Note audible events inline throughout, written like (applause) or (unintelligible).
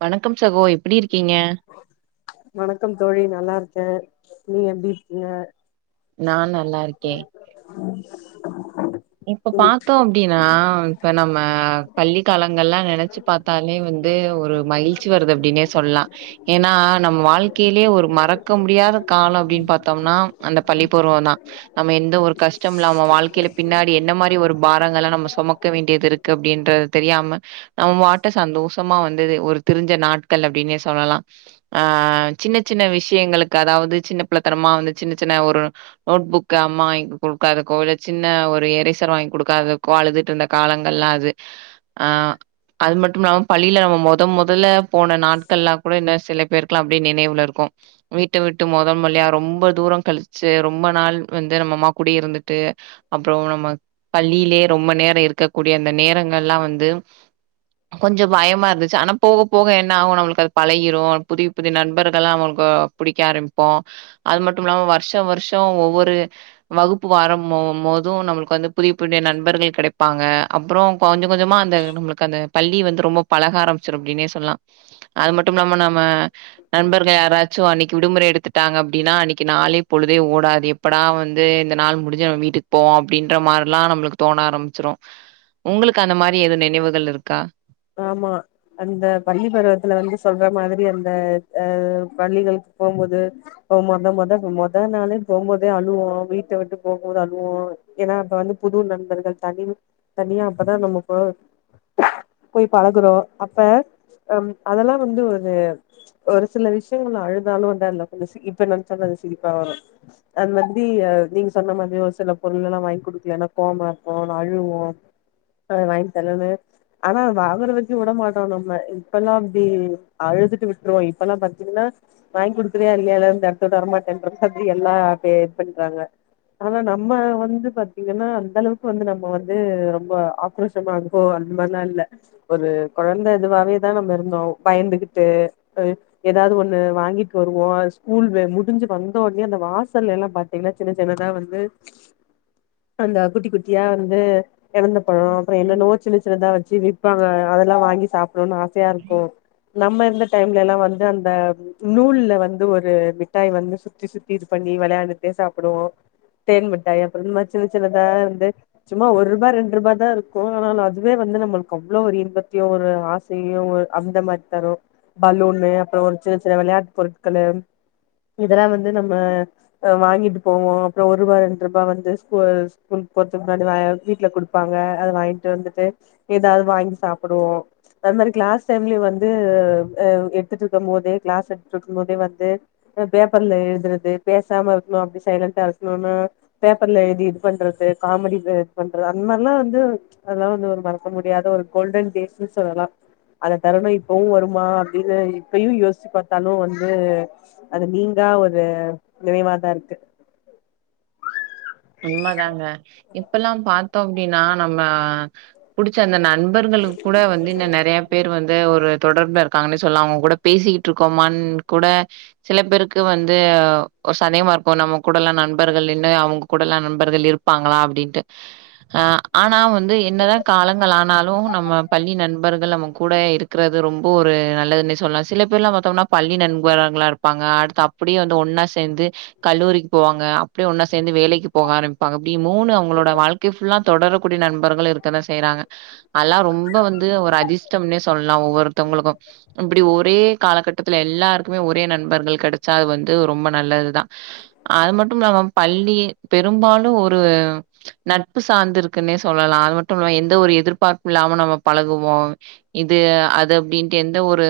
வன தும் சகோ எப்புடி இருக்கீங்க வணக்கம் தோழி நல்லா இருக்கேன் நீ எப்புடி இருக்கீங்க நா நல்லா இருக்கே உம் இப்ப பாத்தோம் அப்டின்னா இப்ப நம்ம பள்ளிக்கலங்கள்ல்லா நெனச் ச்சு பாத்தாலே வந்து ஒரு மகிழ்ச்சி வருது அப்புடின்னே சொல்லலாம் ஏன்னா நம்ம வாழ்க்கையிலயே ஒரு மறக்க முடியாத காலம் அப்டின்னு பாத்தோம்னா அந்த பள்ளிப்பருவம் தான் நம்ம எந்த ஒரு கஷ்டம் இல்லாம வாழ்க்கையில பின்னாடி என்ன மாரி ஒரு பாரங்கள்ல்லா நம்ம சுமக்க வேண்டியது இருக்கு அப் அப்படின்றது தெரியாம நம்ம வாட்டு சந்தோஷமா வந்து து ஒரு திறிஞ்ச நாட்கள் அப்டின்னே சொல்லலாம் ஆ சின்ன சின்ன விஷயங்களுக்கு அதாவது சின்ன பிள்ளத்தனமா வந்து சின்ன சின்ன ஒரு நோட் புக் அம்மா இங்கு குடுக்காது கோல சின் ன ஒரு இறைசர் வாங்கி குடுக்காத கு அழுதுட்ருந்த காலங்கள்லா அது ஆ அது மட்டும் இல்லாமல் பள்ளியில நம்ம மொத மொதல்ல போன நாட்கள்லா கூட இன்னும் சில பேர்க்ளாம் அப்டியே நினைவுல இருக்கும் வீட்ட விட்டு மொத மொல்லியா ரொம்ப தூரம் கழிச்சு ரொம்ப நாள் வந்து நம்ம அம்மா கூடயே இருந்துட்டு அப்புறம் நம்ம பள்ளியிலயே ரொம்ப நேரம் இருக்கக்கூடிய அந்த நேரங்கள் லாம் வந்து, கொஞ்சம் பயமா இருந்துச்சு ஆனா போக போக என்ன ஆகும் நம்மளுக்கு அது பழகிரூ புதிய புதிய நண்பர்கள்ல்லாம் நம்மளுக்கு புடிக்க ஆரம்பிப்போம் அது மட்டும் இல்லாம வருஷம் வருஷம் ஒவ்வொரு வகுப்பு வரம்மோ மோத் து நம்மளுக்கு வந்து புதிய புதிய நண்பர்கள் கிடைப்பாங்க அப்புறோம் கொஞ்ச கொஞ்சமா அந்த நம்மளுக்கு அந்த பள்ளி வந்து ரொம்ப பழக ஆரம்பிச்சிரு அப்டினே சொல்லலா அது மட் ட்டும் நாம நம்ம நண்பர்கள் யாராச்சும் அன்னைக்கு விடுமுறை எடுத் த்துட்டாங்க அப்டின்னா அன்னைக்கு நாளே பொழுதே ஓடாது எப்படா வந்து இந்த நாள் முடிஞ்சு நம்ம வீட்டுக்கு போம் அப்டின்ற மாரிலா நம்மளுக்கு தோண ஆரம்பிச்சிரும் உங்களுக்கு அந்த மாரி எது நினைவுகள் இருக்கா ஆமா அந்த பள்ளி பருவத்துல வந்து சொல்ற மாதிரி அந்த அ பள்ளிகளுக்கு போம்போது போ மொத மொத மொத நாளே போம்போதே அழுவோம் வீட்ட விட்டு போகும் போது அழுவோம் ஏன்னா அப்ப வந்து புது நண்பர்கள் தனிம் தனியா அப்பதான் நம்ம போ போய் பழகுறோம் அப்ப அம் அதல்லா வந்து ஒரு ஒரு சில விஷயங்கள்ல அழுதாலும் அந்து அதுல கொஞ்சம் சி இப்ப என்னச்சாலும் அது சிரிப்பா வரும் அது மாதிரி அ நீங்க சொன்ன மாதிரி ஒரு சில பொருள் எல்லாம் வாங்கி குடுக்கல னா கோவமார்ப்போ னா அழுவோம் அத வாங்கி தர்லன்னு ஆனா வாங்குற வரைக்கும் விட மாட்டோம் நம்ப இப்பல்லாம் அப்டி அழுதுட்டு விட்ருவோம் இப்பல்லாம் பாத்தீங்கன்னா வாயிங் குடுக்குறையா இல்லையா இந் இடத்துட்டு வரமாட்டேன்ற மாதுரி எல்லாம்ப்பே இது பண்றாங்க ஆனா நம்ம வந்து பாத்தீங்கன்னா அந்த அளவுக்கு வந்து நம்ம வந்து ரொம்ப ஆக்ரோஷமா இருக்கோ அந்த மறு நாள் ல ஒரு குழந்த இதுவாவேதான் நம்ம இருந்தோம் பயந்துகுட்டு் அ ஏதாவது ஒண்ணு வாங்கிட்டு வருவோம் அ ஸ்கூல் வே முடிஞ்சு வந்தோ உடனே அந்த வாசல்ல எல்லாம் பாத்தீங்கன்னா சின்ன சின்னதா வந்து அந்த குட்டி குட்டியா வந்து எலந்த பழோ அப்புறம் என்னன்னவோ சின்ன சின்னதா வச் ச்சி விப்பாங்க அதெல்லாம் வாங்கி சாப்புடணும்னு ஆசையா இருக்கும் நம்ம இருந்த டைம்ல எல்லாம் வந்து அந்த நூல்ல வந்து ஒரு மிட்டாய் வந்து சுத்தி சுத்தி இது பண்ணி விளையாண்டுட்டே சாப்புடுவோம் தேன் மிட்டாய் அப்புற இந் மாரி சின்ன சின்னதா வந்து சும்மா ஒர் ரூபா ரெண்ட் ரூபா தா இருக்கும் ஆனா னா அதுவே வந்து நம்மள் கவ்ளோ ஒரு இன்பத்தையும் ஒரு ஆசையும் ஒரு அந்த மாரி தரும் பலூனு அப்புறம் ஒரு சின்ன சின்ன விளையாட்டு பொருட்களு இதல்லா வந்து நம்ம அ அ வாங்கிட்டு போவோ அப்புறம் ஒர் ரூபா ரெண்டு ரூபா வந்து ஸ்கூ அ ஸ்கூலுக்கு போறதுக்கு முன்னாடி வீட்ல குடுப்பாங்க அத வாங்கிட்டு வந்துட்டு ஏதாவது வாங்கி சாப்புடுவோம் அது மாரி கிளாஸ் டைம்லயோ வந்து அ எடுத்துட்ருக்கும் போதே கிளாஸ் எடுத்துட்ருக்கும்போதே வந்து அ பேப்பர்ல எழுதுறது பேசாம இருக்கணும் அப்டி சைலண்டா இருக்குணுன்னு பேப்பர்ல எழுதி இது பண்றது காமெடி இது பண்ற அந்த மாரிலாம் வந்து அதெல்லாம் வந்து ஒரு வரம் ப முடியாத ஒரு கோல்டன் டேஸ்ன்னு சொல்லலாம் அந்த தருணம் இப்பவும் வருமா அப்டின்னு இப்பயும் யோசிச்சு பாத்தாலும் வந்து அது நீங்கா ஒரு நினைவாதான் இருக்கு உண்மதாங்க இப்பெல்லாம் பாத்தோம் அப்டின்னா நம்ம புடிச்ச அந்த ந ண்பர்களுக்கு கூட வந்து இன்ன நறையா பேர் வந் து ஒரு தொடர்புள இருக்காங்கன்னே சொல்லா அவங்க கூட பேசிக்கிட்ருக்கோ மா கூட சில பேருக்கு வந்து ஒர் சந்தேகமா இருக்கும் நம்ம கூடல்லாம் நண்பர்கள் இன்னு அவங்க கூடல்லா நண்பர்கள் இருப்பாங்களா அப்டின்ட்டு அ ஆனா வந்து என்னதான் காலங்கள் ஆனாலும் நம்ம பள்ளி நண்பர்கள் நம்ம கூட இருக்குறது ரொம்போ ஒரு நல்லதுன்னே சொல்லலாம் சில பேர்ல பாத்தோம்னா பள்ளி நண்பர்களா இருப்பாங்க அடுத்து அப்புடியே வந்து ஒன்னா சேந்து கல்லூரிக்கு போவாங்க அப் ப்டியே ஒன்னா சேந்து வேலைக் போக ஆரம்பிப்பாங்க இப்டி மூணு அவங்களோட வாழ்க்கை ஃபுல்லா தொடர கூடிய நண்பர்களு இருக்க தா செய்றாங்க அத்லா ரொம்ப வந்து ஒரு அதிர்ஷ்டம்னே சொல்லலா ஒவ்வொருத்தவங்களுக்கு இப்டி ஒரே காலகட்டத்துல எல்லாருக்குமே ஒரே நண்பர்கள் கடச்சா அது வந்து ரொம்ப நல்லதுதா அது மட்டுமில்லாம பள்ளி பெரும்பாலும் ஒரு நட்பு சார்ந்து இருக்குன்னே சொல்லலா அது மட்டுமில்லாம எந்த ஒரு எதிர்பார்ப்பு இல்லாம நம்ம பழகுவோ இது அது அப்டின்ட்டு எந்த ஒரு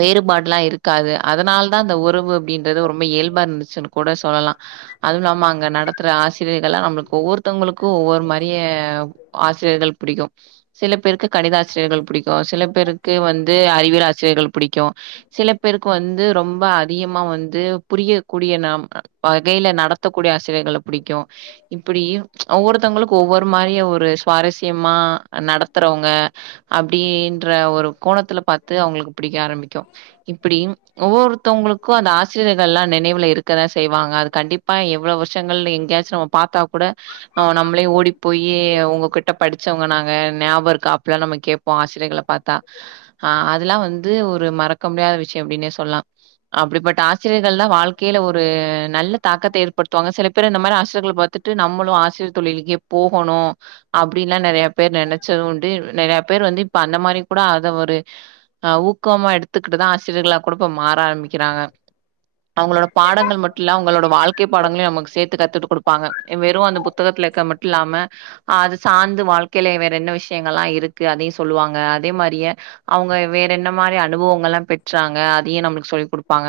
வேறுபாட்ல்லா இருக் க்காது அதனால தா அந்த உறவு அப்டின்றது ரொம்ப இயல்பா இருந்துச்ன்னு கூட சொல்லலா அதுவும் இல்லாம அங் நடத்துற ஆசிரியர்கள்ல்லா நம்மளுக்கு ஒவ்வொருத்தவங்களுக்கு ஒவ்வொரு மாரியே ஆசிரியர்கள் பிடிக்கு சில பேருக்கு கணித ஆசிரியர்கள் பிடிக்கு சில பேருக்கு வந்து அறிவியல் ஆசிரியர்கள் பிடிக்கு. சில பேருக்கு வந்து ரொம்ப அத் அதிகமா வந்து புரியக்கூடிய நாம் வகைய்ல நடத்தக்கூடிய ஆசிரி புடிக்கூ இப்டி ஒவ்வொருத்தவங்களுக்கு ஒவ்வொரு மாரிய ஒரு சுவாரஸ்யமா நடத்துறவங்க அப்டின்ற ஒரு கோணத்துல பாத்து அவுங்களுக்கு பிடிக்க ஆரம்பிக்கூ. இப்டி ஒவ்வொருத்தவங்களுக்கு அந்த ஆசிரியர்கள் எல்லா நெனைவுல இருக்க தா செய்வாங்க. அது கண்டிப்பா எவ்வளவு வருசத் விஷயங்கள்னு எங்கேயாச்சு நம்ம பாத்தா கூட நம்ம நம்மளேயு ஓடிப் போய் ஒங்ககிட்ட படிச்சவங்க நாங்க ஞாபக இருக்கா அப்டில்லா நம்ம கேப்போ ஆசிரியர்கள பாத்தா. ஆ அதெல்லா வந்து ஒரு மறக்க முடியாத விஷயம் அப்டின்னே சொல்லலா. அப்படிப்பட்ட ஆசிரியர்கள் தா வாழ்க்கையில ஒரு நல்ல தாக்கத்தை ஏற்படுத்த சில பேர் இந்த மாரி ஆசிரியர்கர்கள பாத்துட்டு நம்மளு ஆசிரியர் தொழிலுக்கே போவ் போணு அப்டின்ல்லா நெறையா பேர் நெனைச்சது உண்டு. நெறையா பேர் வந்து இப்ப அந்த மாரி கூட அத ஒரு ஊக்கமா எடுத்துக்கிட்டு தா ஆசிரியர்களா கூட இப்ப மாற ஆரம்பிக்கிறாங்க. அவங்களோட பாடங்கள் மட்டு இல்ல. அவங்களோட பாடங்களையும் நமக்கு சேத்து கத்துட்டு குடுப்பாங்க. வெறு அந்த புத்தகத்து இருக்கது மட்டு இல்லாம அது சார்ந்து வாழ்க் கைல வேற என்ன விஷயங்கள் எல்லா இருக்கு அதையு சொல்லுவாங்க. அதே மாரிய அவுங்க வேற என்ன மாரி அனுபவங்கள் எல்லா பெற்றாங்க அதையும் நம்மளுக்கு சொல்லிக் குடுப்பாங்க.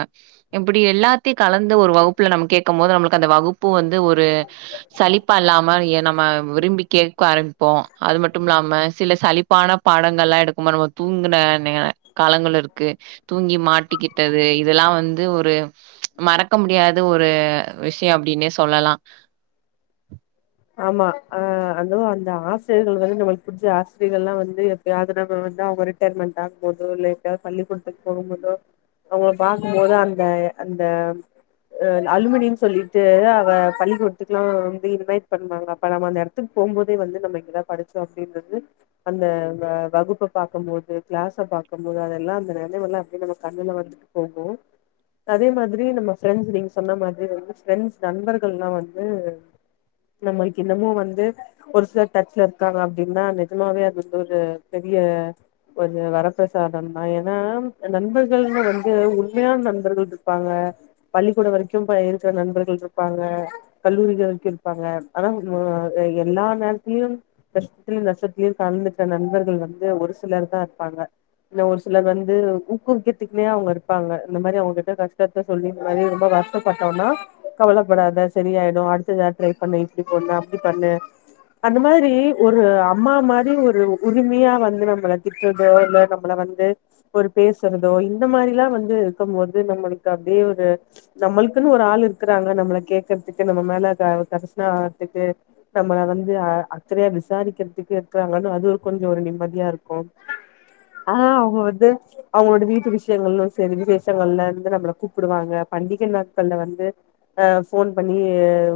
இப்டி எல்லாத்தை கலந்த ஒரு வகுப்புல நம்ம கேக் மொதல்ல அந்த வகுப் பூ வந்து ஒரு சலிப்பா இல்லாம ஏ நம்ம விரும்பி கேட்க ஆரம்பி ப்போ. அது மட்டுமில்லாம சில சலிப்பான பாடங்கள்லா எடுக்கும்போது நம்ம தூங்குன காலங்கள் இருக்கு. தூங்கி மாட்டிக்கிட்டது இதெல்லா வந்து ஒரு மறக்க முடியாத ஒரு விஷயம் அப்டின்னே சொல்லலா ஆமா அ அதுவு அந்த ஆசிரியர்கள் வந்து நம்மளுக்கு பிடிச்ச ஆசிரியர்கள் எல்லா வந்து எப்பயாவது நம்ம வந்து அவங்க ரிட்டையர்மெண்ட் ஆகும்போதோ இல்ல எங்கயாவது பள்ளிக்கூடத்துக்கு போகும் போதோ அவங்கள பாக்கும்போதோ அந்த அந்த அலுமினின் சொல்லிட் அ பள்ளிக்கூடத்துக்கு எல்லா வந்து இன்வைட் பண்ணுவாங்க. அப்ப நம்ம அந்த எடத்துக்கு போகும்போதே வந்து நம்ம இங்கே தா படிச்சோ அப்டின்றது அந்த அந்த வகுப்ப பாக்கம்போது, கிளாஸ பாக்கம்போது, அதெல்லா அந்த நெலையெல்லா அப்டியே நம்ம கண்ணுல வந்துட் போகூ. அதே மாதிரி நம்ம ப்ரெண்ட்ஸ் நீங்க சொன்ன மாதிரி வந்து ப்ரெண்ட்ஸ், நண்பர்கள் எல்லா வந்து நம்மளுக்கு இன்னமு வந்து ஒரு சிலர் டச்ல இருக்காங்க அப்டின்னா நெஜமாவே அது வந்து ஒரு பெரிய ஒரு வரப்பிரசாதந் தா. ஏன்னா நண்பர்கள்னு வந்து உண்மையான நண்பர்கள் இருப்பாங்க, பள்ளிக்கூடொ வரைக்கு இருக்ற நண்பர்கள் இருப்பாங்க, கல்லூரிகள் வரைக் ஆனா எல்லா நேரத்திலயு, கஷ்டத்திலயு, நஷ்டத்திலயு கலந்துக்கற நண்பர்கள் வந்து ஒரு சிலர் தா இருப்பாங்க. இன்னு ஒரு சிலர் வந்து ஊக்குவிக்கத்துக்குனே அவங்க இருப்பாங்க. இந்த மாரி அவங்கிட்ட கஷ்டத்த சொல்லி இந்த மாரி ரொம்ப வருத்தப்பட்டோனா கவலப்படாத செரியாய்டு அடுத்து ஏதாச் ட்ரை பண்ணு, இப்டி பண்ணு, அப்டி பண்ணு, அந்த மாரி ஒரு அம்மா மாரி ஒரு உரிமையா வந்து நம்மள திட்றதோ, இல்ல நம்மள வந்து ஒரு பேசுறதோ இந்த மாரி எல்லா வந்து இருக்கம்போது நம்மளுக்கு அப்டியே ஒரு நம்மளுக்குன்னு ஒரு ஆள் இருக்றாங்க நம்மள கேக்கறதுக்கு நம்ம மேல கரிசன ஆறதுக்கு நம்மள வந்து அக்கறையா விசாரிக்றதுக்கு இருக்றாங்கன்னு அது ஒரு கொஞ்சொ ஒரு நிம்மதியா இருக்கூ. ஆ அவுங்க வந்து அவங்களோட வீட்டு விஷயங்களு சரி, விசஷங்கள்ல வந்து நம்மள கூப்டுவாங்க. பண்டிகை நாட்கள்ல வந்து அ போன் பண்ணி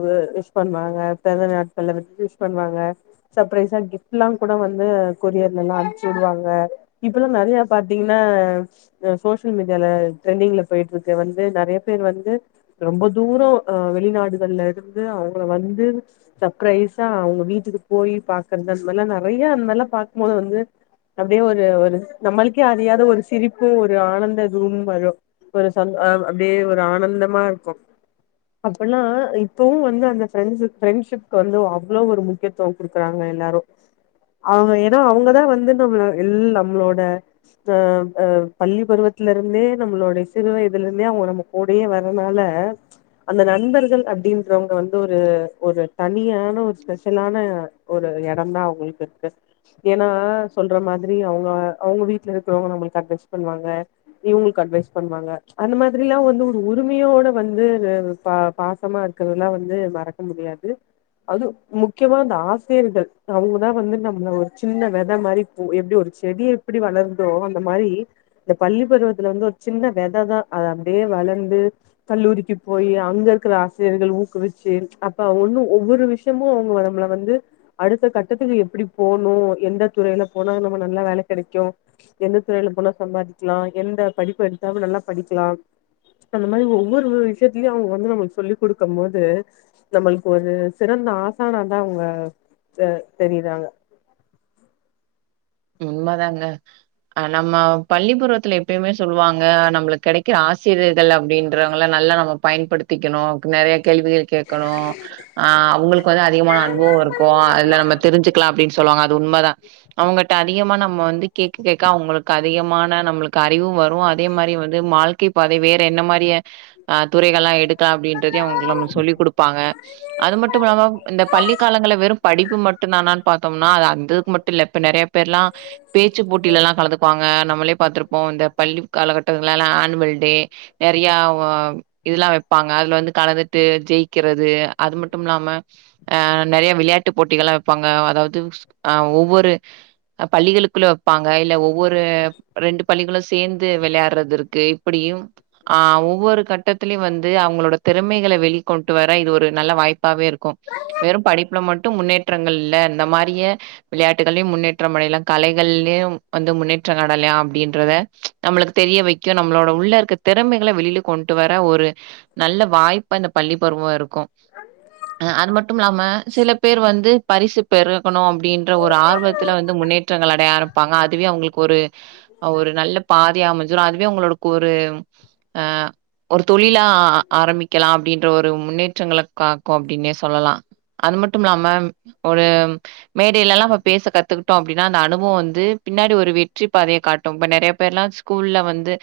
வி-விஷ் பண்ணுவாங்க. பிறந்த நாட்கள்ல வந்து விஷ் பண்ணுவாங்க. சர்ப்ரைஸா கிப்ட் எல்லா கூட வந்து கொரியர்ல எல்லா அனுப்ச்சி விடுவாங்க. இப்பல்லா நெறையா பாத்தீங்ன்ன சோசியல் மீடியால ட்ரெண்டிங்ல போய்ட்டு இருக்கு வந்து நெறைய பேர் வந்து ரொம்ப தூரம் அ வெளிநாடுகள்ல இருந்து அவுங் அப்றொ வந்து சர்ப்ரைஸா அவங்க வீட்டுக்குப் போய் பாக்கறது அந்தமேரில்லா நெறையா அந்தமேரில்லா பாக்கம்போது வந்து அப்டியே ஒரு ஒரு நம்மளுக்கே அறியாத ஒரு சிரிப்பு, ஒரு ஆனந்த இதுவும் வரும். ஒரு சந்தோ அப்டியே ஒரு ஆனந்தமா இருக்கூ. அப்டில்லா இப்பவும் வந்து அந்த ஃப்ரெண்ட்ஸ் ஃப்ரெண்ட்ஷிப் சொல்லுவோ. அவ்ளவு ஒரு முக்யத்துவொ குடு குறாங்க எல்லாரு. அவங்க ஏன்னா அவங்க தா வந்து நம்மள எல் நம்மளோட அஹ் பள்ளி பருவத்ல இருந்தே நம்மளோட சிறு வயதுல இருந்தே அவுங்க நம்ம கூடயே வரனால அந்த நண்பர்கள் அப்டின்றவங்க வந்து ஒரு தனியான, ஒரு ஸ்பெஷலான ஒரு எடந்தா அவங்களுக்கு இருக்கு. ஏன்னா சொல்ற மாதிரி அவுங்க அவுங்க வீட்ல இருக்றவங்க நமக்கு அட்வைஸ் பண்ணுவாங்க, இவங்களுக்கு அட்வைஸ் பண்ணுவாங்க. அந்த மாதிரில்லா வந்து ஒரு உரிமையோட வந்து பாசமா இருக்றது எல்லா வந்து மறக்க முடியாது. அதூ முக்யமா அந்த ஆசிரியர்கள் அவுங்கதா வந்து நம்மள ஒரு சின்ன வெதை மாரி எப்டி ஒரு செடி எப்டி வளருதோ, அந்த மாரி இந்த பள்ளிப்பருவத்துல வந்து ஒரு சின்ன வெததா. அப்டியே வளர்ந்து, கல்லூரிக்குப் போய் அங்க இருக்கிற ஆசிரியர்கள் ஊக்குவித் சேரி அப்ப ஒண்ணு ஒவ்வொரு விஷயமும் அவுங்க நம்மள வந்து அடுத்த கட்டத்துக்கு எப்டி போணு, எந்த துறையில போனா நம்ம நல்லா வேலை கெடெக்கூ, எந்த துறையில போனா சம்பாரிக்லா, எந்த படிப்பு எடுத்தா நல்லா படிக்லா அந்த மாரி ஒவ்வொரு விஷயத்துலயு அவுங்க வந்து நம்மளுக்கு சொல்லிக் குடுக்கம்போது நம்மளுக்கு ஒரு சிறந்த ஆசானா தா அவுங்க ஹ தெரியிறாங்க உண்மதாங்க அ நம்ம பள்ளிப்பருவத்ல எப்பயுமே சொல்லுவாங்க நம்மளுக்கு கெடெக்ற ஆசிரியர்கள் அப்டின்றவங்கல்ல நல்லா நம்ம பயன்படுத்திக்கணு நெறைய கேள்விகள் கேட்கணு ஆ அவுங்களுக்கு வந்து அதிகமான அனுபவம் இருக்கூ. அதுல நம்ம தெரிஞ்சுக்லா அப்டின் சொல்லுவாங்க உண்ம தா அவுங்க ட அதிகமா நம் வந்து கேக்க கேக் க அவுங்களுக்கு அதிகமான நம்ளுக்கு அறிவு வரு அதே மாரி வந்து வாழ்க்கை பாதை வேற என்ன மாரிய துறைகள்லா எடுத்து அப்டின்றதயு அவங்களு நம்ளு சொல்லி குடுப்பாங்க அது மட்டு இல்லாம இந்த பள்ளிக்காலங்கள்ல வெறும் படிப்பு மட்டு தானு பாத்தோம்னா அது அந்தக்கு மட்டு இல்ல இப்ப நெறைய பேர் ர்ல்லா பேச்சு போட்டிலலா கலந்துக்குவாங்க நம்ளே பாத்திருப்போ இந்த பள்ளி காலகட்டங்கள ஆணுவல் நெறைய உ இதெல்லா வைப்பாங்க அதுல வந்து கலந்துட்டு ஜெய்குறது அது மட்டு இல்லாம அ நெறைய விளையாட் எட்டு போட்டிகள்லா வைப்பாங்க அதாவது ஆ ஒவ்வொரு பள்ளிகளுக் குள்ள வைப்பாங்க இல்ல ஒவ்வொரு ரெண்டு பள்ளிகளும் சேர்ந்து விளையாடுறது இருக் இப்டியும் ஆஹ் ஒவ்வொரு கட்டத்திலயும் வந்து இது அவங்களோட திறமைகள வெளிக் கொண்ட்டு வர இது ஒரு நல்ல வாய்ப் வாய்ப்பாவே இருக்கும் வெறும் படிப்புல மட்டு ப்பு முன்னேற்றங்கள் இல்ல இந்த மாரியே விளையாட்டுகளையும் முன்னேற் நம்முடைய கலைகள்யும் வந்து முன்னேற்றம் காணலாயாம் அப்டின்றத நம்மளுக்கு தெரிய வைக்கும் நம்ளோட உள்ள இருக்க திறமைகள வெளி கொண்டு வர ஒரு நல்ல வாய்ப்பா இந்த பள்ளி பருவம் இருக்கு க்கும் அது மட்டுமில்லாம சில பேர் வந்து பரிசு பெருகணும் அப்டின்ற ஒரு ஆர்வத் அவங்களுக்கு ஒரு ஒரு நல்ல பாதையா அமைஞ்சிரும் அதுவே உங்களுக்கு ஒரு அ ஒரு தொழிலா ஆரம்பிக்கலாம் அப்டின்ற ஒரு (unintelligible) காக்கும் அப்டினே சொல்லலாம் அது மட்டும் இல்லாம ஒரு மேடையிலே எல்லாம் பேச கத் கத்துக்கிட்டோ அப்டினா அந்த அனுபவம் வந்து பின்னாடி ஒரு வெற்றி பாதைய காட்டும் இப்ப நெறைய பேர்லா ஸ்கூல்ல வந்து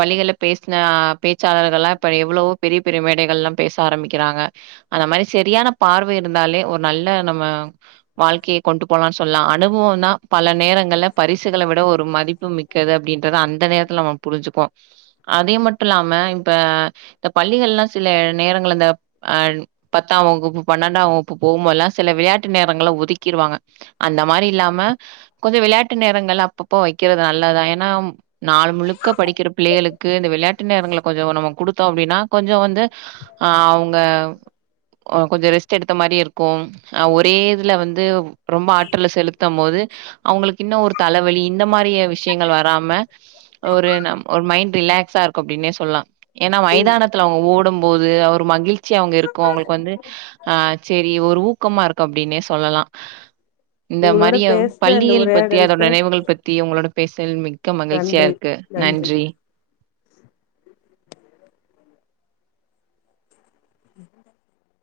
வழிகள பேசின பேச்சாளர்கள்லா இப்ப எவ்ளோ பெரிய பெரிய மேடைகள்ல பேச ஆரம்பிக்கறாங்க அந்த மாரி செரியான பார்வை இருந்தாலே ஒரு நல்ல நம்ம வாழ்க்கைய கொண்டு போலானு சொல்லலா அனுபவம் தா பல நேரங்கள்ல பரிசுகள விட ஒரு மதிப் மிக்கது அப்டின்றது அந்த நேரத்துல நம்ம புரிஞ்சுக்கோ அதே மட்டு இல்லாம இப்ப இந்த பள்ளிகள்லா சில நேரங்கள் இந்த அஹ் பத்தாம் வகுப்பு பன்னெண்டாம் வகுப்பு போகும்போலெலா சில விளையாட்டு நேரங்களை ஒதுக்கிடுவாங்க அந்த மாரி இல்லாம கொஞ்சோ விளையாட்டு நேரங்கள் அப்பப்போ வைக் படிக்கிறது நல்லாதா ஏன்னா நாள் முழுக்க படிக்கிற பிள்ளைகளுக் இந்த விளையாட்டு நேரங்கள கொஞ்சோ நம்ம குடுத்தோ அப்டினா கொஞ்சோ வந்து அவங்க கொஞ்சோ ரெஸ்ட் எடுத்த மாரி இருக்கும் ஒரே இதுல வந்து ரொம்ப ஆற்றல செலுத் த்தும் போது அவங்களுக்கு இன்னும் ஒரு தலவலி இந்த மாரி விஷ் விஷயங்கள் வராம ஒரு நம் ஒரு மைண்ட் ரிலாக்ஸா இருக்கு அப்டினே சொல்லலா ஏன்னா உங் மைதானத்துல அவங்க ஓடும் போது அவரு மகிழ்ச்சியா அவங்க இருக் கும் அவங்களுக்கு வந்து ஆஹ் சரி ஒரு ஊக்கமாருக்கும் அப்டீனே சொல்லலாம் உங்களோட பேசுன இந்த பள்ளியியல் பத்தி அதோட உரையாடலுக்கு நெனைவுகள் பத்தி உங்களோட பெஷல் (unintelligible) மிக்க மகிழ்ச்சியா இருக்கு நன்றி (inaudible)